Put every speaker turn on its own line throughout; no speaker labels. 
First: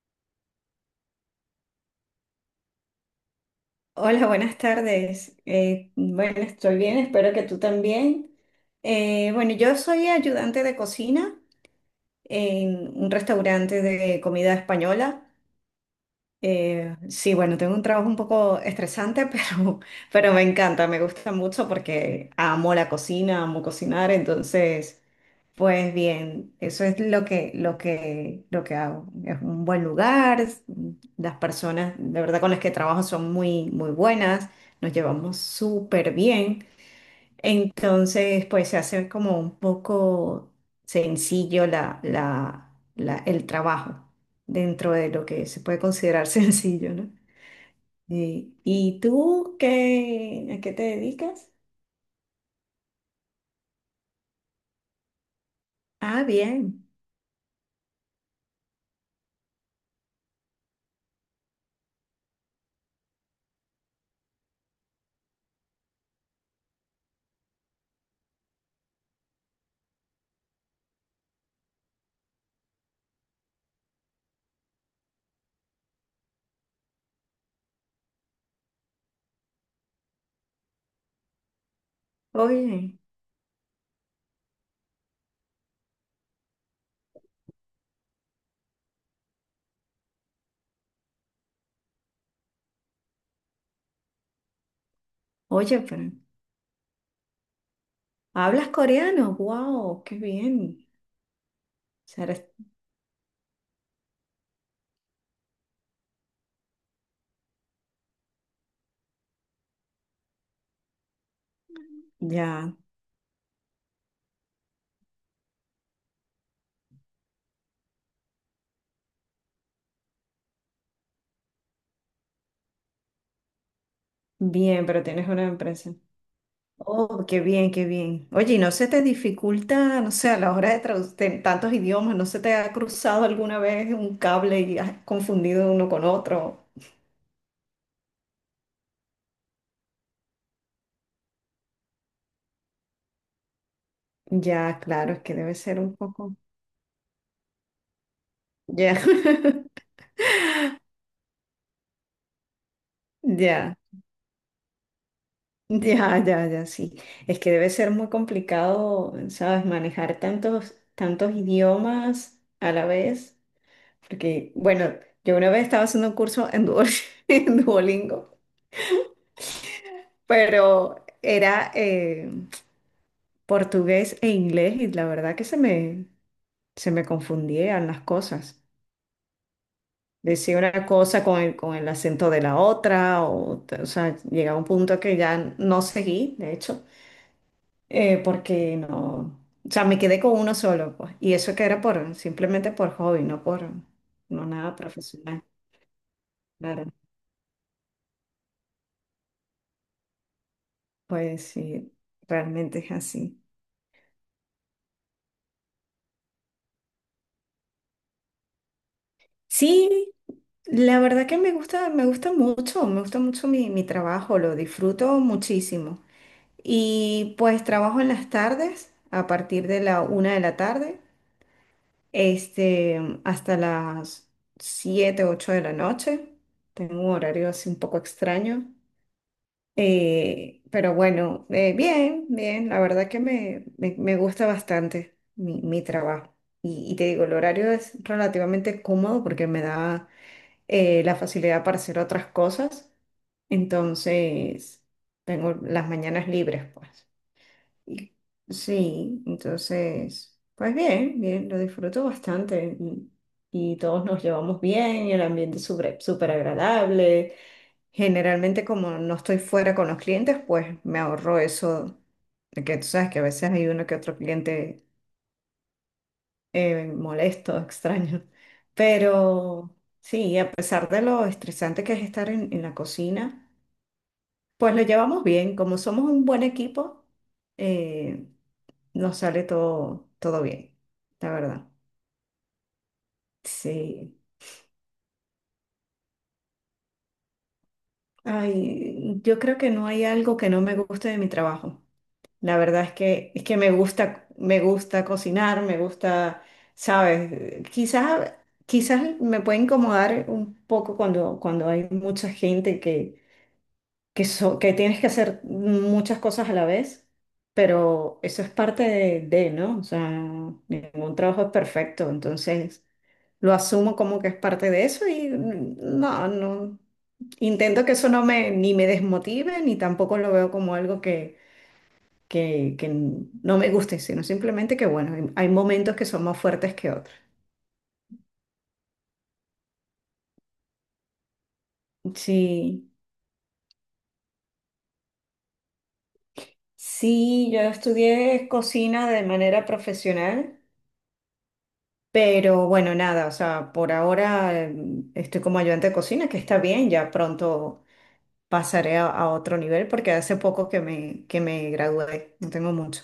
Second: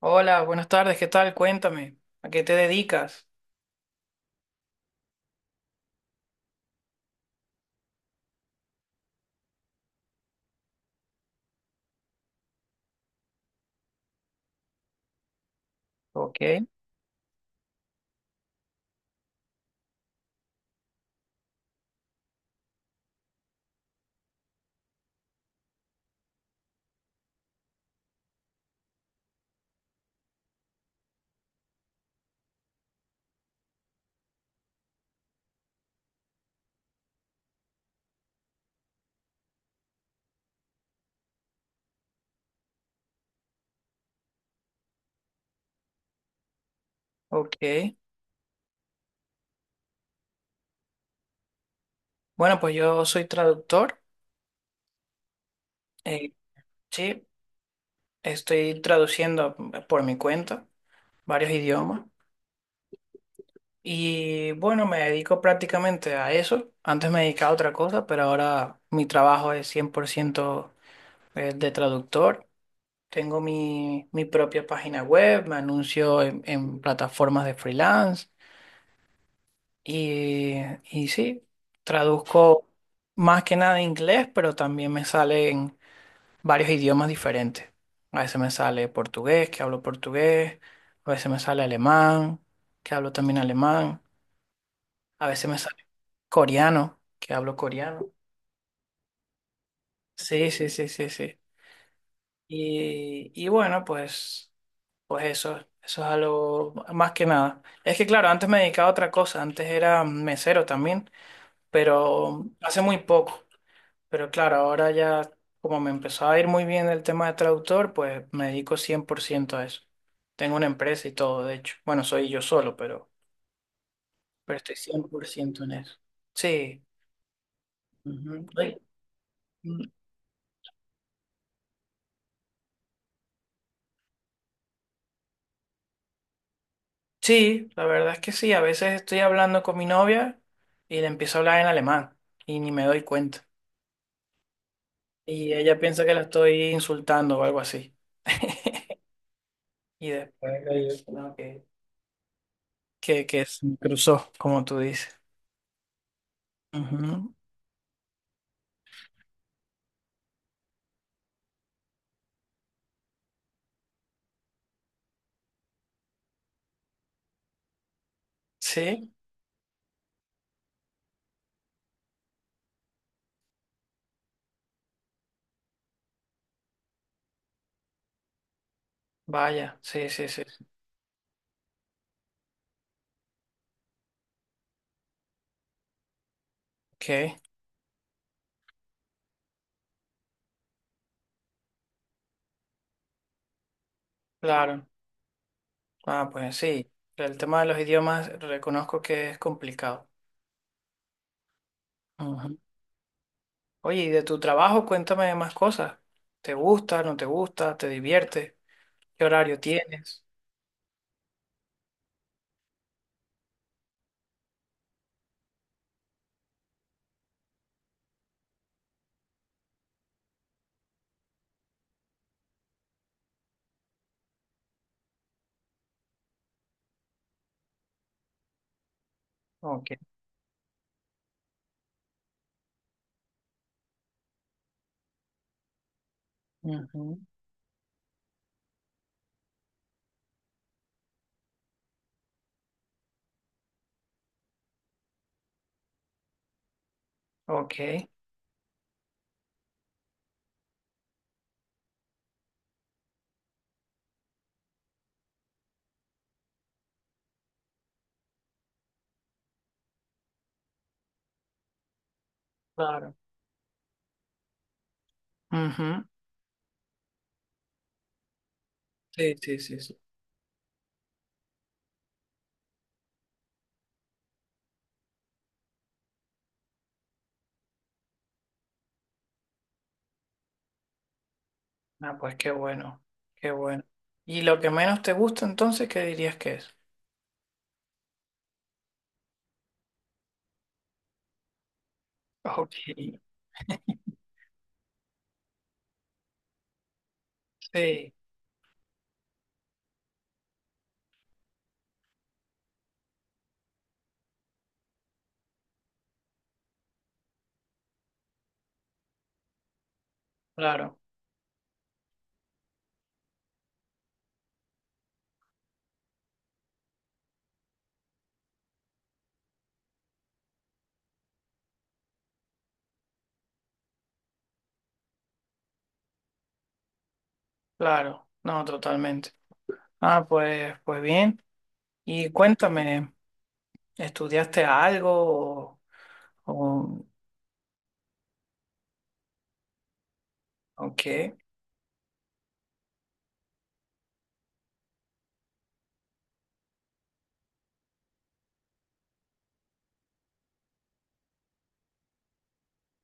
Hola, buenas tardes, ¿qué tal? Cuéntame, ¿a qué te dedicas?
Hola, buenas tardes. Bueno, Estoy bien, espero que tú también. Bueno, yo soy ayudante de cocina en un restaurante de comida española.
Ok,
Sí, bueno, tengo un trabajo un poco estresante, pero me encanta, me gusta mucho porque amo la cocina, amo cocinar, entonces... Pues bien, eso es lo que hago. Es un buen lugar, las personas de verdad con las que trabajo son muy, muy buenas, nos llevamos súper bien. Entonces, pues se hace como un poco sencillo el trabajo dentro de lo que se puede considerar sencillo, ¿no?
ok.
Sí. ¿Y tú qué, a qué te dedicas?
Bueno, pues yo soy traductor,
Ah,
eh,
bien.
sí, estoy traduciendo por mi cuenta varios idiomas y bueno, me dedico prácticamente a eso. Antes me dedicaba a otra cosa, pero ahora mi trabajo es 100% de traductor. Tengo mi propia página web, me anuncio en plataformas de freelance. Y, y sí, traduzco
Oye,
más que nada inglés, pero también me salen varios idiomas diferentes. A veces me sale portugués, que hablo portugués, a veces me sale alemán, que hablo también alemán, a veces me
oye,
sale
pero...
coreano, que hablo coreano.
¿Hablas coreano? ¡Wow! ¡Qué
Sí, sí, sí,
bien!
sí, sí.
O sea,
Y bueno, pues eso es algo más que nada. Es que claro, antes me dedicaba a otra cosa, antes era mesero también, pero
ya,
hace muy poco. Pero claro, ahora ya como me empezó a ir muy bien el tema de traductor, pues me dedico 100% a eso. Tengo una empresa y todo, de hecho. Bueno, soy yo solo, pero estoy
bien,
cien
pero
por
tienes una
ciento en
empresa.
eso. Sí.
Oh, qué bien, qué bien.
Ujú.
Oye, ¿y no
Ay,
se te
mm,
dificulta, no sé, a la hora de traducir tantos idiomas, no se te ha cruzado alguna vez un cable y has confundido uno con otro?
Sí, la verdad es que sí. A veces estoy hablando con mi novia y le empiezo a hablar en alemán y ni me doy cuenta.
Ya, claro, es que
Y
debe
ella
ser un
piensa que la
poco.
estoy insultando o algo así.
Ya,
Y después le digo, no, que se me
ya,
cruzó, como tú dices.
ya, ya, ya, sí.
Ujú.
Es que debe ser muy complicado, ¿sabes? Manejar tantos, tantos idiomas a la vez. Porque, bueno, yo una vez estaba haciendo un curso en en Duolingo,
Sí.
pero era portugués e inglés y la verdad que se me confundían las cosas.
Vaya, sí, sí, sí.
Decía una cosa con con el acento de la otra, o sea, llegaba un punto que ya no seguí, de hecho,
Ok,
porque no, o sea, me quedé con uno solo, pues, y eso que era simplemente por hobby, no nada
claro.
profesional,
Ah, pues sí.
claro,
El tema de los idiomas reconozco que es complicado.
pues sí,
Ujú.
realmente es así.
Oye, y de tu trabajo, cuéntame más cosas. ¿Te gusta, no te gusta, te divierte? ¿Qué horario
Sí,
tienes?
la verdad que me gusta mucho mi trabajo, lo disfruto muchísimo. Y pues trabajo en las tardes, a partir de la una de la tarde, este, hasta las siete, ocho de la noche. Tengo un horario así un poco extraño.
Ok.
Pero bueno, bien, bien, la verdad que me gusta bastante mi trabajo. Y te
Ujú.
digo, el horario es relativamente cómodo porque me da la facilidad para hacer otras cosas. Entonces, tengo las mañanas libres, pues.
Ok,
Y- sí, entonces, pues bien, bien, lo disfruto bastante. Y todos nos llevamos bien, y el ambiente es súper súper agradable. Generalmente, como no estoy fuera con los clientes, pues me ahorro eso. De Que tú sabes
claro.
que a veces hay uno que otro cliente
Ujú.
molesto, extraño.
Sí, sí,
Pero
sí, sí.
sí, a pesar de lo estresante que es estar en la cocina, pues lo llevamos bien. Como somos un buen equipo, eh, nos sale todo, todo bien, la verdad.
Ah, pues qué bueno, qué bueno.
Sí.
¿Y lo que menos te gusta entonces, qué dirías que es?
Ay, yo creo que no hay algo que no me guste de mi trabajo. La
Ok,
verdad es que me gusta cocinar, me gusta, ¿sabes?
sí,
Quizás me puede incomodar un poco cuando, cuando hay mucha gente que tienes que hacer muchas cosas a la vez, pero eso es parte ¿no? O sea,
claro,
ningún trabajo es perfecto, entonces lo asumo como que es parte de eso y no, no, intento que eso no me, ni me desmotive, ni tampoco lo veo como algo que no me guste, sino simplemente que, bueno, hay momentos que son más fuertes que otros.
claro, no, totalmente. Ah, pues bien. Y
Sí,
cuéntame, ¿estudiaste algo o,
sí, yo estudié cocina de manera profesional.
o qué?
Pero bueno, nada, o sea, por ahora estoy como ayudante de cocina, que está bien, ya pronto pasaré a otro nivel porque hace poco que me gradué, no tengo mucho.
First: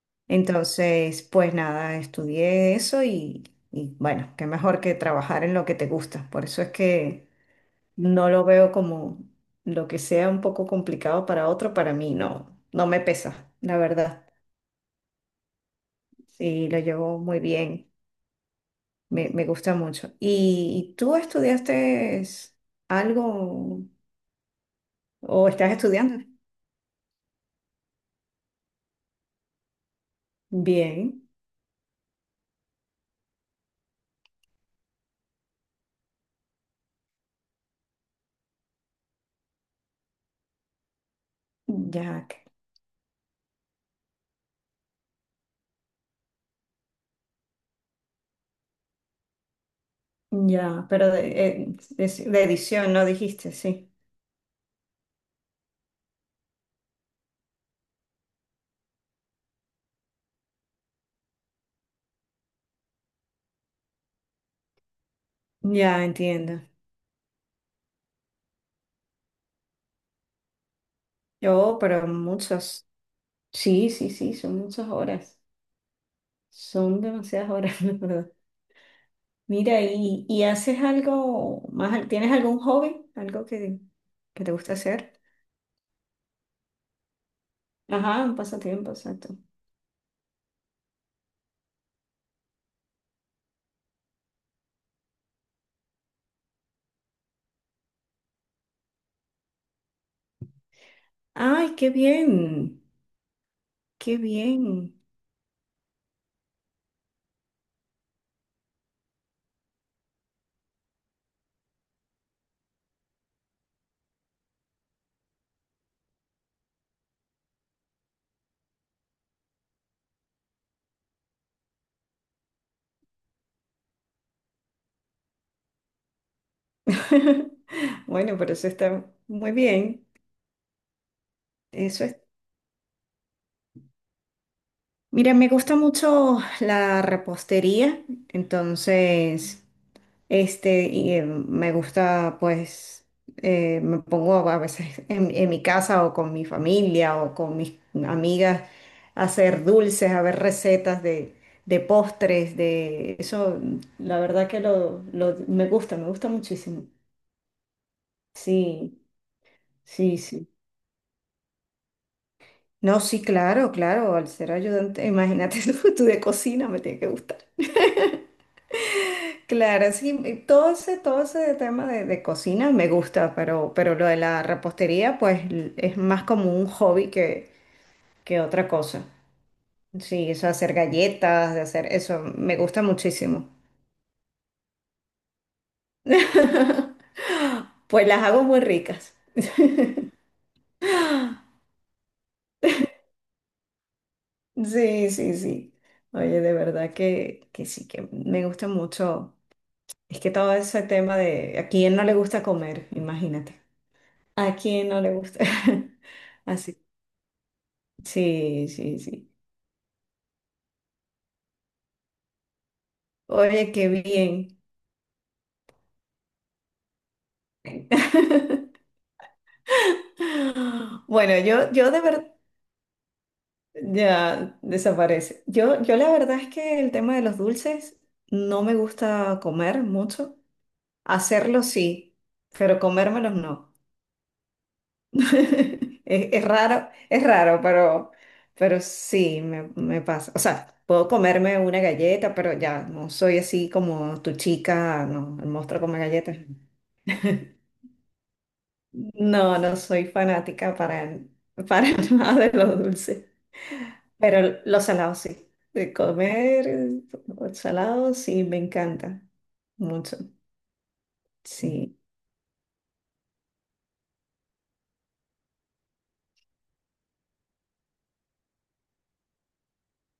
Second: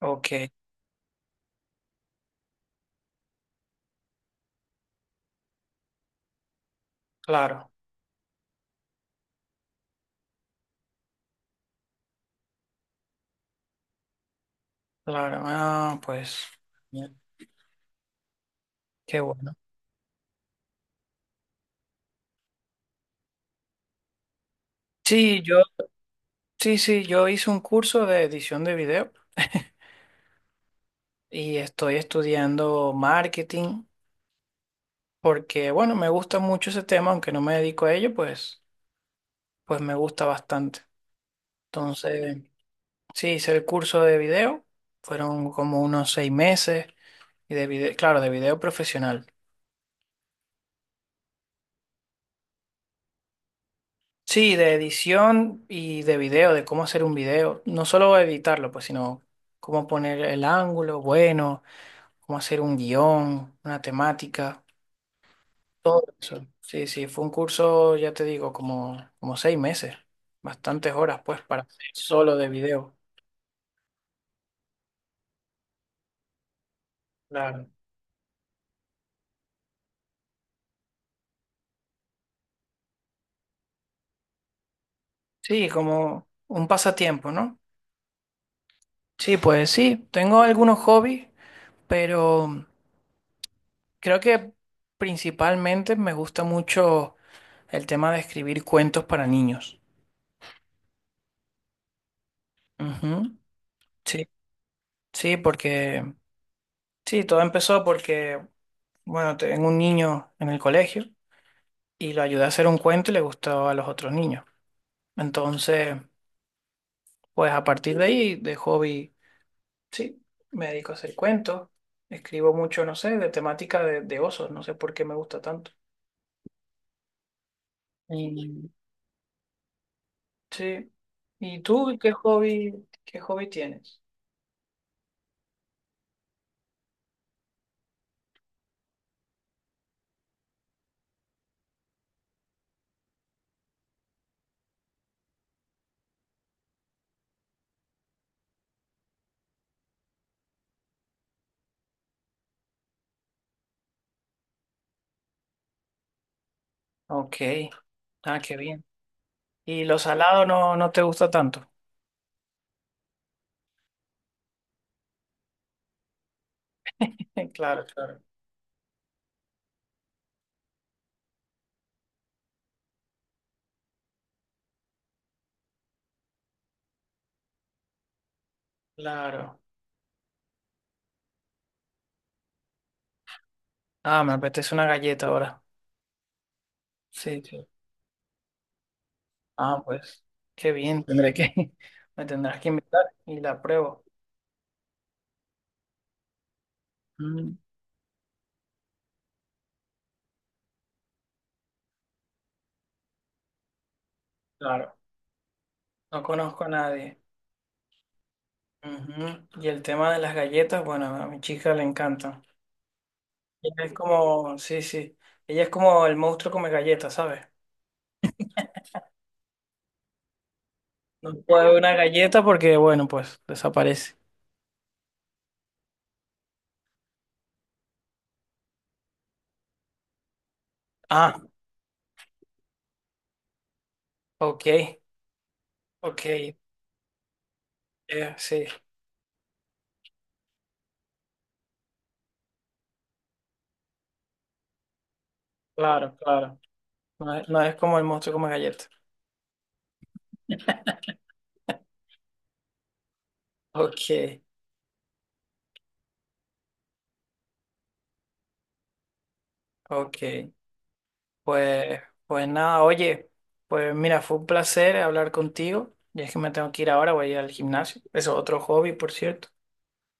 Ok,
Entonces, pues nada, estudié eso y bueno, qué mejor que trabajar en lo que te gusta. Por eso es que
claro,
no lo veo como lo que sea un poco complicado para otro, para mí no, no me pesa, la verdad.
claro. Ah, pues,
Sí, lo
bien,
llevo muy bien.
qué
Me
bueno.
gusta mucho. Y tú estudiaste algo o
Sí,
estás estudiando?
sí, sí, yo hice un curso de edición de video
Bien,
y estoy estudiando marketing porque, bueno, me gusta mucho ese tema, aunque no me dedico a ello, pues me gusta bastante.
ya,
Entonces, sí, hice el curso de video, fueron como unos seis meses y de video, claro, de video profesional.
ya, pero de edición, ¿no dijiste? Sí,
Sí, de edición y de video, de cómo hacer un video. No solo editarlo, pues, sino cómo poner el ángulo bueno, cómo hacer un guión, una temática, todo
ya
eso.
entiendo.
Sí, sí, fue un curso, ya te digo, como seis meses, bastantes horas, pues, para
Yo,
hacer
pero
solo de
muchas,
video.
sí, sí, sí, son muchas horas, son demasiadas
Claro.
horas, la verdad. Mira, y haces algo más? ¿Tienes algún hobby? ¿Algo que te gusta hacer?
Sí, como un pasatiempo, ¿no?
Ajá, un pasatiempo,
Sí,
exacto.
pues sí, tengo algunos hobbies, pero creo que principalmente me gusta mucho el tema de escribir cuentos para niños.
Ay, qué bien,
Ujú.
qué
Sí,
bien.
sí, porque sí, todo empezó porque, bueno, tengo un niño en el colegio y lo ayudé a hacer un cuento y le gustó a los otros niños. Entonces, pues a partir de ahí, de hobby, sí, me dedico a hacer cuentos. Escribo mucho, no sé, de temática de, osos, no sé por qué me gusta tanto.
Bueno, pero eso
Y,
está muy bien.
sí. ¿Y tú
Eso
qué
es.
hobby, qué hobby tienes?
Mira, me gusta mucho la repostería, entonces, este, me gusta, pues, me pongo a veces en mi casa o con mi familia o con mis amigas a hacer dulces, a ver recetas de postres, de eso, la verdad que me gusta muchísimo.
Ok. Ah, qué bien.
Sí,
¿Y lo
sí,
salado
sí.
no, no te gusta tanto?
No, sí, claro, claro, al ser ayudante, imagínate tú de cocina me tiene que gustar.
Claro, claro,
Claro, sí, y todo ese tema de cocina me gusta, pero lo de la repostería, es más como un hobby que otra cosa.
claro.
Sí, eso de hacer galletas, de hacer eso, me gusta muchísimo.
Ah, me apetece una galleta ahora. Sí, sí.
Pues las hago muy ricas.
Ah, pues, qué bien. Tendré que. Me tendrás que invitar y la pruebo.
Sí, sí, sí. Oye, de verdad
Mm,
que sí, que me gusta mucho. Es que todo ese tema de a quién no le gusta comer, imagínate. A quién
claro,
no le gusta.
no conozco a
Así.
nadie.
Sí, sí, sí.
Ujú. Y el tema de las galletas, bueno, a mi chica le encanta.
Oye,
Ella
qué
es
bien.
como, sí, sí. Ella es como el monstruo come galletas, ¿sabes? No
Bueno,
puede haber
yo
una
de verdad,
galleta porque, bueno, pues desaparece.
ya desaparece. Yo la verdad es que el tema de los dulces no me gusta comer mucho.
Ah,
Hacerlo sí, pero comérmelos no.
ok, ok.
Es raro,
Sí,
pero sí, me pasa. O sea, puedo comerme una galleta, pero ya no soy así como tu chica, no, el monstruo come
claro,
galletas.
claro. No es como el monstruo como galleta.
No, no soy fanática para nada de lo dulce,
Ok,
pero los salados sí. De comer salado sí, me encanta mucho.
ok.
Sí.
Pues, pues nada, oye, pues mira, fue un placer hablar contigo. Y es que me tengo que ir ahora, voy a ir al gimnasio. Eso es otro hobby, por cierto.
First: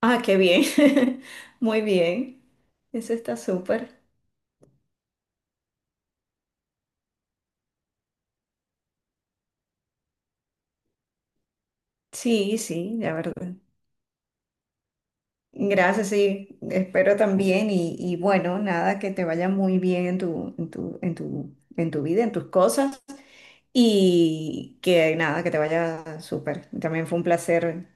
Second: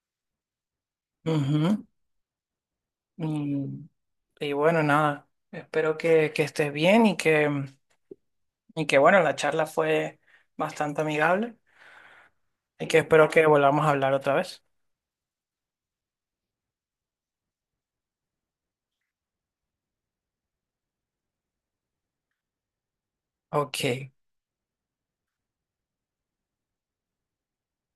Ah, qué bien. Muy
Ujú.
bien. Eso está
Mm,
súper.
Y, bueno, nada, espero que estés bien y que, bueno, la charla fue bastante amigable
Sí,
y
sí,
que
la
espero que
verdad.
volvamos a hablar otra vez.
Gracias, sí, espero también y bueno, nada, que te vaya muy bien en tu, en tu, en tu, en tu vida, en tus cosas
Ok,
y que nada, que te vaya súper. También fue un placer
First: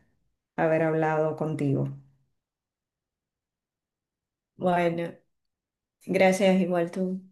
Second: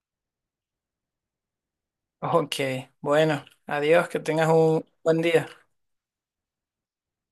haber hablado contigo.
ok. Bueno, adiós, que tengas un
Bueno,
buen día.
gracias igual tú.